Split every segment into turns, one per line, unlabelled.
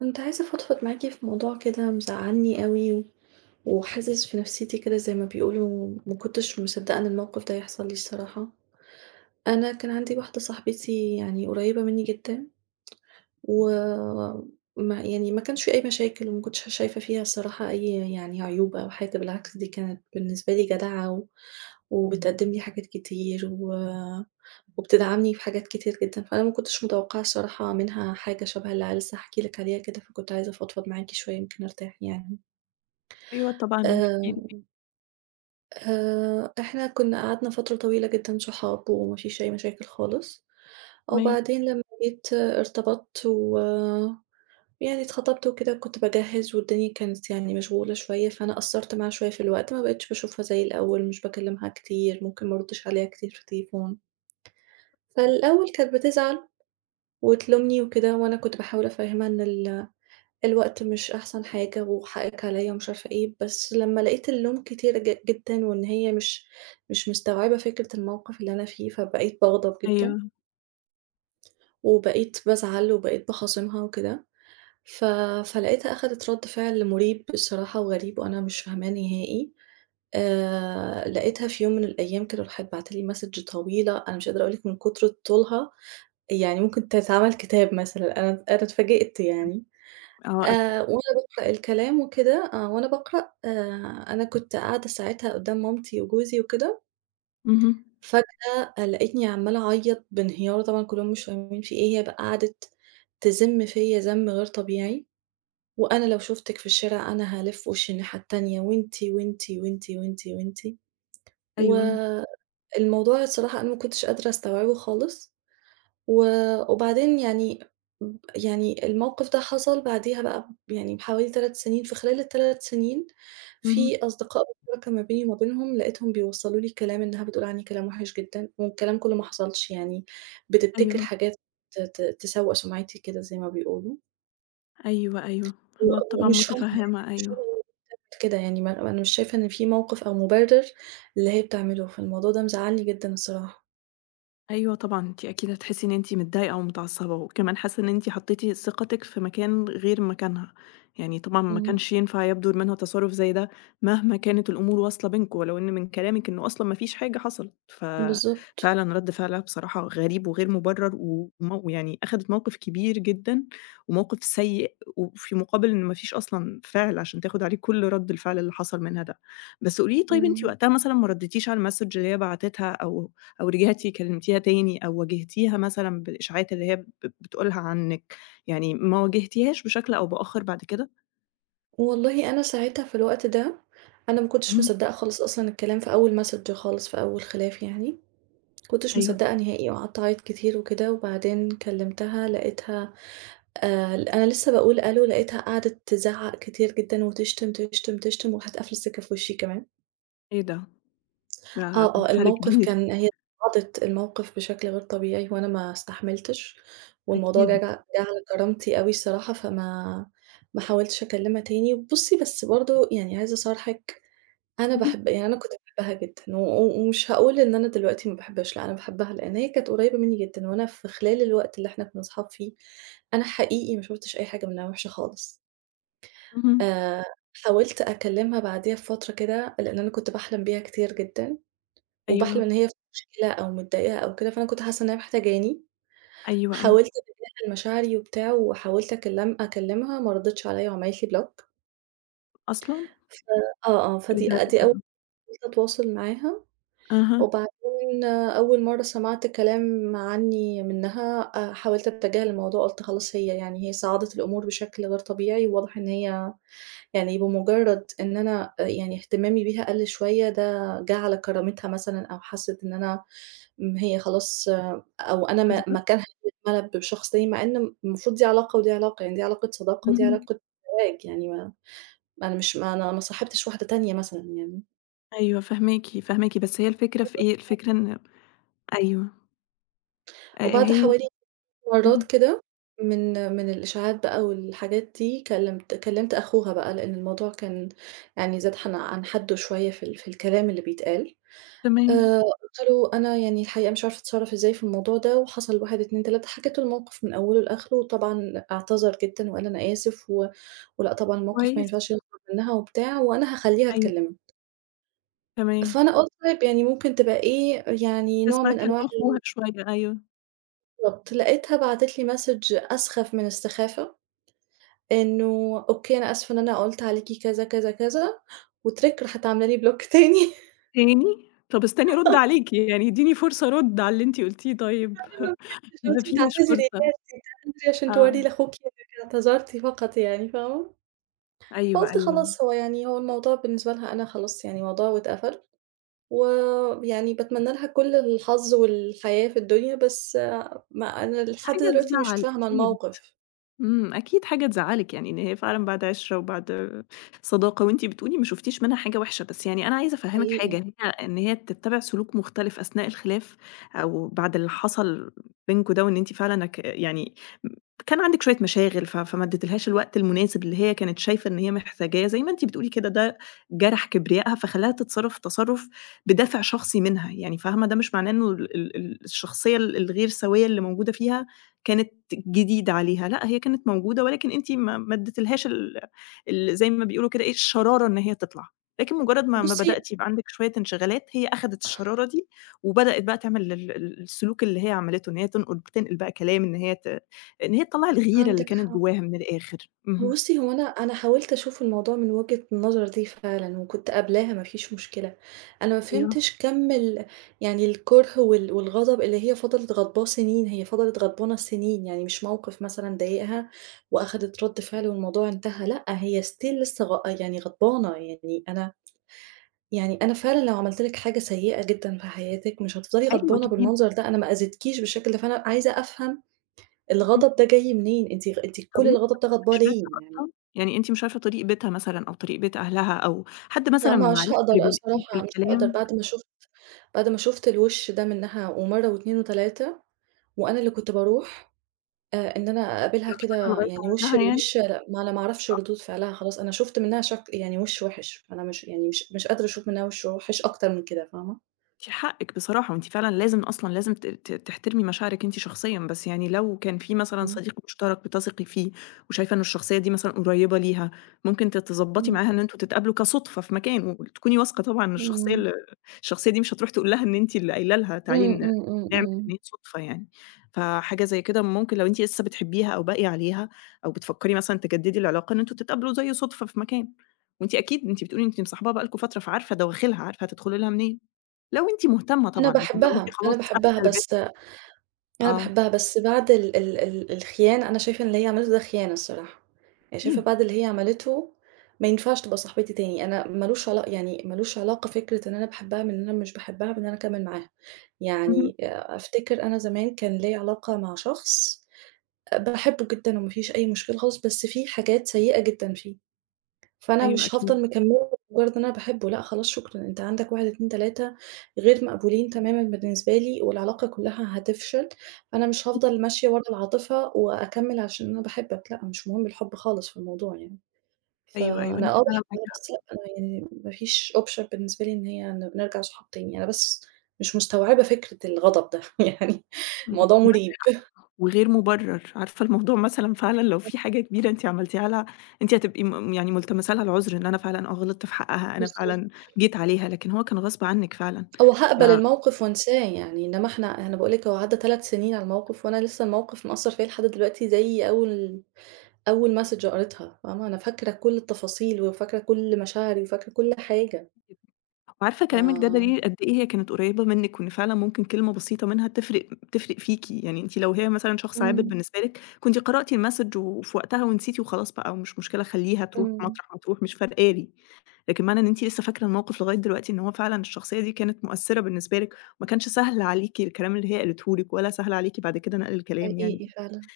كنت عايزة أفضفض معاكِ في موضوع كده مزعّلني أوي و وحازِز في نفسيتي كده زي ما بيقولوا، ما كنتش مصدّقة إن الموقف ده يحصل لي الصراحة. أنا كان عندي واحدة صاحبتي يعني قريّبة منّي جدًا وما يعني ما كانش في أي مشاكل وما كنتش شايفة فيها الصراحة أي يعني عيوب أو حاجة، بالعكس دي كانت بالنسبة لي جدعة و وبتقدّم لي حاجات كتير و وبتدعمني في حاجات كتير جدًا، فأنا ما كنتش متوقعة الصراحة منها حاجة شبه اللي لسه هاحكي لِك عليها كده، فكنت عايزة أفضفض معاكِ شوية يمكن أرتاح يعني.
أيوه طبعًا، احكِ لي،
آآ، إحنا كنا قعدنا فترة طويلة جدًا صحاب وما فيش أي مشاكل خالص،
تمام،
وبعدين لمّا جيت ارتبطت يعني اتخطبت وكده كنت باجهّز والدنيا كانت يعني مشغولة شوية، فأنا قصّرت معاها شوية في الوقت، ما بقيتش باشوفها زي الأول، مش باكلّمها كتير، ممكن ما أردّش عليها كتير في التليفون. فالأول كانت بتزعل وتلومني وكده، وأنا كنت باحاول أفهّمها إن الوقت مش أحسن حاجة وحقِّك عليّا ومش عارفة إيه، بس لمّا لقيت اللوم كتير جدًا وإن هي مش مستوعبة فكرة الموقِف اللي أنا فيه، فبقيت باغضب جدًا
أيوه،
وبقيت بازعل وبقيت باخاصمها وكده. ف فلقيتها أخدت رد فعل مُريب بصراحة وغريب وأنا مش فاهماه نهائي. لقيتها في يوم من الأيام كده راحت باعتة لي message طويلة، أنا مش قادرة أقول لِك من كتر طولها يعني ممكن تتعمل كتاب مثلًا، أنا اتفاجئت يعني.
آه، أكيد،
وأنا باقرأ الكلام وكده وأنا باقرأ أنا كنت قاعدة ساعتها قدّام مامتي وجوزي وكده،
اهم،
فجأة لقيتني عمّالة أعيط بانهيار طبعًا كلّهم مش فاهمين في إيه، هي بقى قعدت تذِم فيّا ذَم غير طبيعي. وأنا لو شُفتِك في الشارع أنا هالِف وشّي الناحية التانية وأنتِ، وأنتِ، وأنتِ، وأنتِ، وأنتِ،
أيوه،
والموضوع الصراحة أنا ما كنتش قادرة أستوعبه خالص، و وبعدين يعني يعني الموقف ده حصل بعديها بقى يعني بحوالي 3 سنين، في خلال ال3 سنين
اهم،
في أصدقاء مشتركة ما بيني وما بينهم، لقيتهم بيوصّلوا لي كلام إنها بتقول عني كلام وِحِش جدًا، والكلام كُلّه ما حصلش يعني، بتبتكر
أيوه،
حاجات ت ت تسوّق سُمعتي كده زي ما بيقولوا.
أيوه، أيوه،
و
أنا طبعًا
ومش فاهمة يعني
متفهمة،
أنا مش
أيوه.
فاهمة هي ليه بتعمل كده يعني ما أنا مش شايفة إن في موقف أو مُبرر للي هي بتعمله، فالموضوع ده مزعّلني جدًا الصراحة.
أيوه طبعًا، أنتِ أكيد هتحسّي إن أنتِ متضايقة ومتعصّبة، وكمان حاسّة إن أنتِ حطّيتِ ثقتِك في مكان غير مكانها، يعني طبعًا ما
إمم.
كانش ينفع يبدُر منها تصرُّف زي ده مهما كانت الأمور واصلة بينكم، ولو إن من كلامِك إنه أصلًا ما فيش حاجة حصلت،
بالضبط.
ففعلًا رَد فعلها بصراحة غريب وغير مُبرّر و ومو يعني أخدِت موقِف كبير جدًا وموقِف سيء، وفي مُقابل إن ما فيش أصلًا فِعل عشان تاخُد عليه كل رَد الفعل اللي حصل منها ده. بس قولي لي طيب أنتِ
إمم.
وقتها مثلًا ما ردّيتيش على الmessage اللي هي بعتِتها أو أو رجعتِ كلمتيها تاني أو واجهتيها مثلًا بالإشاعات اللي هي بتقولها عنِّك، يعني ما واجهتيهاش بشكل أو بآخر بعد كده؟
والله أنا ساعتها في الوقت ده، أنا ما كنتش
اهم،
مصدّقة خالص أصلًا الكلام في أول messenger خالص في أول خلاف يعني، ما كنتش
أيوه،
مصدّقة نهائي وقعدت أعيط كتير وكده، وبعدين كلمتها لقيتها ل أنا لسه باقول ألو لقيتها قعدت تزعّق كتير جدًا وتشتم، تشتم، تشتم وراحت قافلة السكة في وشّي كمان.
إيه ده! ده
آه،
رد
آه،
فعل
الموقف
كبير،
كان هي عرضت الموقف بشكل غير طبيعي وأنا ما استحملتش، والموضوع جه
أكيد.
جه على كرامتي أوي الصراحة، ما حاولتش أكلمها تاني. بُصّي، بس برضه يعني عايزة أصارحِك،
اهم،
أنا كنت باحبها جدًا، و ومش هاقول إن أنا دلوقتي ما باحبهاش، لأ، أنا باحبها، لإن هي كانت قريبة مني جدًا، وأنا في خلال الوقت اللي إحنا كنا صحاب فيه، أنا حقيقي ما شُفتش أي حاجة منها وحشة خالص.
اهم،
آآ، حاولت أكلمها بعديها بفترة كده، لإن أنا كنت باحلم بيها كتير جدًا. وباحلم
أيوه،
إن هي في مشكلة أو متضايقة أو كده، فأنا كنت حاسة إن هي محتاجاني،
أيوه، أيوه،
حاولت أتجاهل مشاعري وبتاع، وحاولت أكلمها ما ردِتش عليَّ وعملت لي بلوك،
أصلًا!
ف آه، آه،
إيه
فدي
ده ليه
دي أول
كده؟
غلطة أتواصل معاها،
أها،
وبعدين أول مرة سمعت كلام عني منها حاولت أتجاهل الموضوع، قُلت خلاص هي صعّدت الأمور بشكل غير طبيعي، وواضح إن هي يعني بمجرد إن أنا اهتمامي بيها قَل شوية، ده جه على كرامتها مثلًا أو حسِّت إن أنا م هي خلاص أو أنا م
بالضبط،
مكانها اتملى بشخص تاني، مع إن المفروض دي علاقة ودي علاقة، يعني دي علاقة صداقة ودي
اهم،
علاقة زواج، يعني ما ما أنا مش ما أنا ما صاحبتش واحدة تانية مثلًا يعني.
أيوه فاهماكِ، فاهماكِ، بس هي الفكرة في إيه، الفكرة إن أيوه،
وبعد
هي
حوالي مرات
اهم،
كده من الإشاعات بقى والحاجات دي، كلّمت أخوها بقى، لإن الموضوع كان يعني زاد حن عن حدُّه شوية في ال في الكلام اللي بيتقال.
تمام،
قُلت له: "أنا يعني الحقيقة مش عارفة أتصرّف إزاي في الموضوع ده، وحصل 1، 2، 3" حكيت له الموقف من أوله لآخره، وطبعًا اعتذر جدًا وقال: "أنا آسف ولأ طبعًا الموقف ما
كويس،
ينفعش يخرج منها." وبتاع، وأنا هاخلّيها
أيوه،
تكلمه.
تمام،
فأنا قُلت طيب يعني ممكن تبقى إيه، يعني نوع
تسمع
من
كلام
أنواع
أخوها شوية، أيوه.
الربط. لقيتها بعتت لي message أسخف من السخافة، إنه "أوكي أنا آسفة إن أنا قُلت عليكِ كذا، كذا، كذا." وتِرِك راحت عاملة لي block تاني.
تاني! طب استني أرُد عليكِ، يعني ادّيني فرصة أرُد على اللي أنتِ قُلتيه طيب.
أنا ما
ما
فهمتش أنتِ
فيش
بتعتذري ليه؟
فرصة.
أنتِ بتعتذري عشان تورّي
آه.
لأخوكِ إنِّك اعتذرتِ فقط يعني فاهمة؟
أيوه،
فقُلت
أيوه.
خلاص هو يعني هو الموضوع بالنسبة لها أنا خلاص يعني موضوع اتقفل، ويعني باتمنى لها كل الحظ والحياة في الدنيا، بس ما أنا لحد
حاجة
دلوقتي مش
تزعّل
فاهمة
أكيد.
الموقف
إمم، أكيد حاجة تزعّلِك، يعني إن هي فعلًا بعد عِشرة وبعد صداقة، وأنتِ بتقولي ما شُفتيش منها حاجة وحشة، بس يعني أنا عايزة أفهّمِك
حقيقي.
حاجة، إن هي تتّبع سلوك مختلف أثناء الخلاف أو بعد اللي حصل بينكم ده، وإن أنتِ فعلًا يعني م كان عندِك شوية مشاغل فما اديتلهاش الوقت المناسب اللي هي كانت شايفة إن هي محتاجاه، زي ما أنتِ بتقولي كده ده جرح كبريائها، فخلّاها تتصرّف تصرُّف بدافع شخصي منها، يعني فاهمة، ده مش معناه إنه ال ال ال الشخصية ال الغير سوية اللي موجودة فيها كانت جديدة عليها، لأ هي كانت موجودة ولكن أنتِ ما اديتلهاش ال ال زي ما بيقولوا كده إيه، الشرارة إن هي تطلع، لكن مجرد ما
بُصّي
بدأتِ يبقى عندِك شوية انشغالات، هي أخدت الشرارة دي وبدأت بقى تعمل ال ال السلوك اللي هي عملته، إن هي بتنقل بقى كلام، إن هي تطلّع الغيرة اللي
عندِك
كانت
حق.
جواها من الآخر. اهم.
بُصّي، هو أنا حاولت أشوف الموضوع من وجهة النظر دي فعلًا، وكنت قابلاها ما فيش مشكلة، أنا ما
أيوه،
فهمتش كَم ال يعني الكره وال والغضب اللي هي فضلت غضباه سنين، هي فضلت غضبانة سنين، يعني مش موقف مثلًا ضايقها وأخدت رد فعل والموضوع انتهى، لأ، هي still لسه غ يعني غضبانة، أنا فعلًا لو عملت لِك حاجة سيئة جدًا في حياتِك مش هتفضلي
أيوه
غضبانة
كتير.
بالمنظر ده، أنا ما أذيتكيش بالشكل ده، فأنا عايزة أفهم
اهم.
الغضب ده جاي منين، أنتِ
طب
كل
أنتِ
الغضب
ما
ده غضباه
رُحتيش
ليه؟
بيتها أصلًا؟ يعني أنتِ مش عارفة طريق بيتها مثلًا أو طريق بيت أهلها أو حد
لأ
مثلًا من معارفِك اللي بينقل لِك
مش هاقدر
الكلام،
بعد ما شُفت الوِش ده منها ومَرّة و2 و3 وأنا اللي كنت باروح إن أنا أقابلها
رُحتِ لها
كده
لغاية
يعني وِش
عندها يعني؟
لوِش لأ ما أنا ما أعرفش ردود فعلها خلاص، أنا شُفت منها شكل يعني وِش وِحِش، أنا مش يعني مش مش قادرة أشوف منها وِش وِحِش أكتر من كده فاهمة؟
أنتِ حقِّك بصراحة، وأنتِ فعلًا لازم أصلًا لازم ت ت تحترمي مشاعرِك أنتِ شخصيًا، بس يعني لو كان في مثلًا
إمم.
صديق مشترك بتثقي فيه، وشايفة إن الشخصية دي مثلًا قريبة ليها، ممكن تضبّطي
إمم.
معاها إن أنتم تتقابلوا كصُدفة في مكان، وتكوني واثقة طبعًا إن
إمم.
الشخصية دي مش هتروح تقول لها إن أنتِ اللي قايلة لها تعالي
إمم، إمم، إمم،
نعمل
إمم.
إن هي صُدفة يعني. فحاجة زي كده ممكن لو أنتِ لسه بتحبيها أو باقية عليها، أو بتفكّري مثلًا تجدّدي العلاقة، إن أنتم تتقابلوا زي صُدفة في مكان، وأنتِ أكيد أنتِ بتقولي أنتِ مصاحباها بقى لكم فترة، فعارفة دواخلها، عارفة هتدخلي لها منين. لو أنتِ مهتمة
أنا
طبعًا، لكن لو أنتِ
باحبها، أنا
خلاص قافلة
باحبها
الباب
بس أنا
آه،
باحبها، بس بعد ال ال ال الخيانة أنا شايفة إن اللي هي عملته ده خيانة الصراحة، يعني شايفة
أكيد،
بعد اللي هي عملته ما ينفعش تبقى صاحبتي تاني، أنا ما لوش علا يعني ما لوش علاقة فكرة إن أنا باحبها من إن أنا مش باحبها بإن أنا أكمّل معاها،
اهم،
يعني أفتكر أنا زمان كان ليّا علاقة مع شخص باحبه جدًا وما فيش أي مشكلة خالص، بس في حاجات سيئة جدًا فيه. فأنا
أيوه
مش
أكيد،
هافضل مكمّلة لمجرد إن أنا باحبه، لأ خلاص شكرًا، أنت عندك 1، 2، 3 غير مقبولين تمامًا بالنسبة لي والعلاقة كلّها هتفشل، فأنا مش هافضل ماشية ورا العاطفة وأكمّل عشان أنا باحبك، لأ مش مهم الحب خالص في الموضوع يعني.
أيوه، أيوه
فأنا
أنتِ
آه
فعلًا معاكِ
باحبها بس
حق،
لأ أنا يعني ما فيش option بالنسبة لي إن هي نرجع صحاب تاني، أنا بس مش مستوعبة فكرة الغضب ده يعني
أنا متفقة
الموضوع مُريب.
معاكِ وغير مبرر، عارفة الموضوع مثلًا فعلًا لو في حاجة كبيرة أنتِ عملتيها لها أنتِ هتبقي يعني ملتمسة لها العذر إن أنا فعلًا آه غلطت في حقها، أنا
بالضبط.
فعلًا جيت عليها، لكن هو كان غصب عنِّك فعلًا،
هو
ف
هاقبل الموقف وانساه يعني، إنما إحنا أنا باقول لِك هو عدّى 3 سنين على الموقف، وأنا لسه الموقف مأثّر فيّا لحد دلوقتي زي أول message قريتها، فاهمة؟ أنا فاكرة كل التفاصيل، وفاكرة كل مشاعري، وفاكرة كل حاجة،
وعارفة كلامِك ده دليل
ف
قد إيه هي كانت قريبة منِّك، وإن فعلًا ممكن كلمة بسيطة منها تفرق فيكِ، يعني أنتِ لو هي مثلًا شخص عابر
إمم،
بالنسبة لِك، كنتِ قرأتِ المسج وفي وقتها ونسيتِ وخلاص بقى مش مشكلة خلّيها تروح
إمم،
مطرح ما تروح مش فارقة لي، لكن معنى إن أنتِ لسه فاكرة الموقف لغاية دلوقتي إن هو فعلًا الشخصية دي كانت مؤثرة بالنسبة لِك، وما كانش سهل عليكِ الكلام اللي هي قالته لِك، ولا سهل عليكِ بعد كده نقل الكلام يعني.
حقيقي فعلًا،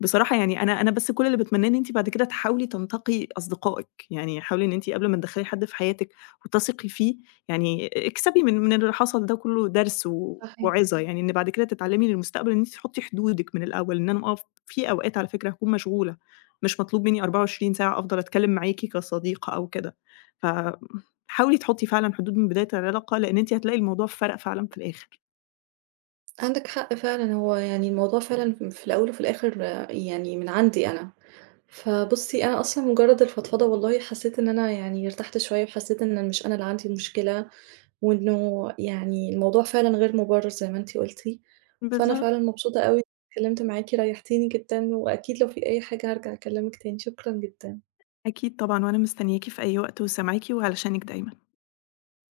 بصراحة يعني أنا بس كل اللي باتمناه إن أنتِ بعد كده تحاولي تنتقي أصدقائِك، يعني حاولي إن أنتِ قبل ما تدخّلي حد في حياتِك وتثقي فيه، يعني اكسبي من اللي حصل ده كله درس و
صحيح،
وعظة، يعني إن بعد كده تتعلمي للمستقبل إن أنتِ تحطي حدودِك من الأول، إن أنا أقف في أوقات على فكرة هاكون مشغولة، مش مطلوب مني 24 ساعة أفضل أتكلم معاكِ كصديقة أو كده، ف حاولي تحطي فعلًا حدود من بداية العلاقة، لإن أنتِ هتلاقي الموضوع فرق فعلًا في الآخر.
عندِك حق فعلًا، هو يعني الموضوع فعلًا في الأول وفي الآخر آه، يعني من عندي أنا. فبُصّي، أنا أصلًا مجرّد الفضفضة والله حسّيت إن أنا يعني ارتحت شوية، وحسّيت إن مش أنا اللي عندي المشكلة. وإنه يعني الموضوع فعلًا غير مُبرّر زي ما أنتِ قُلتِ، فأنا
بالضبط،
فعلًا مبسوطة أوي إني اتكلمت معاكِ، ريّحتيني جدًا، وأكيد لو في أي حاجة هارجع أكلمِك تاني، شكرًا جدًا.
أكيد طبعًا، وأنا مستنياكِ في أي وقت وسامعاكِ وعلشانِك دايمًا.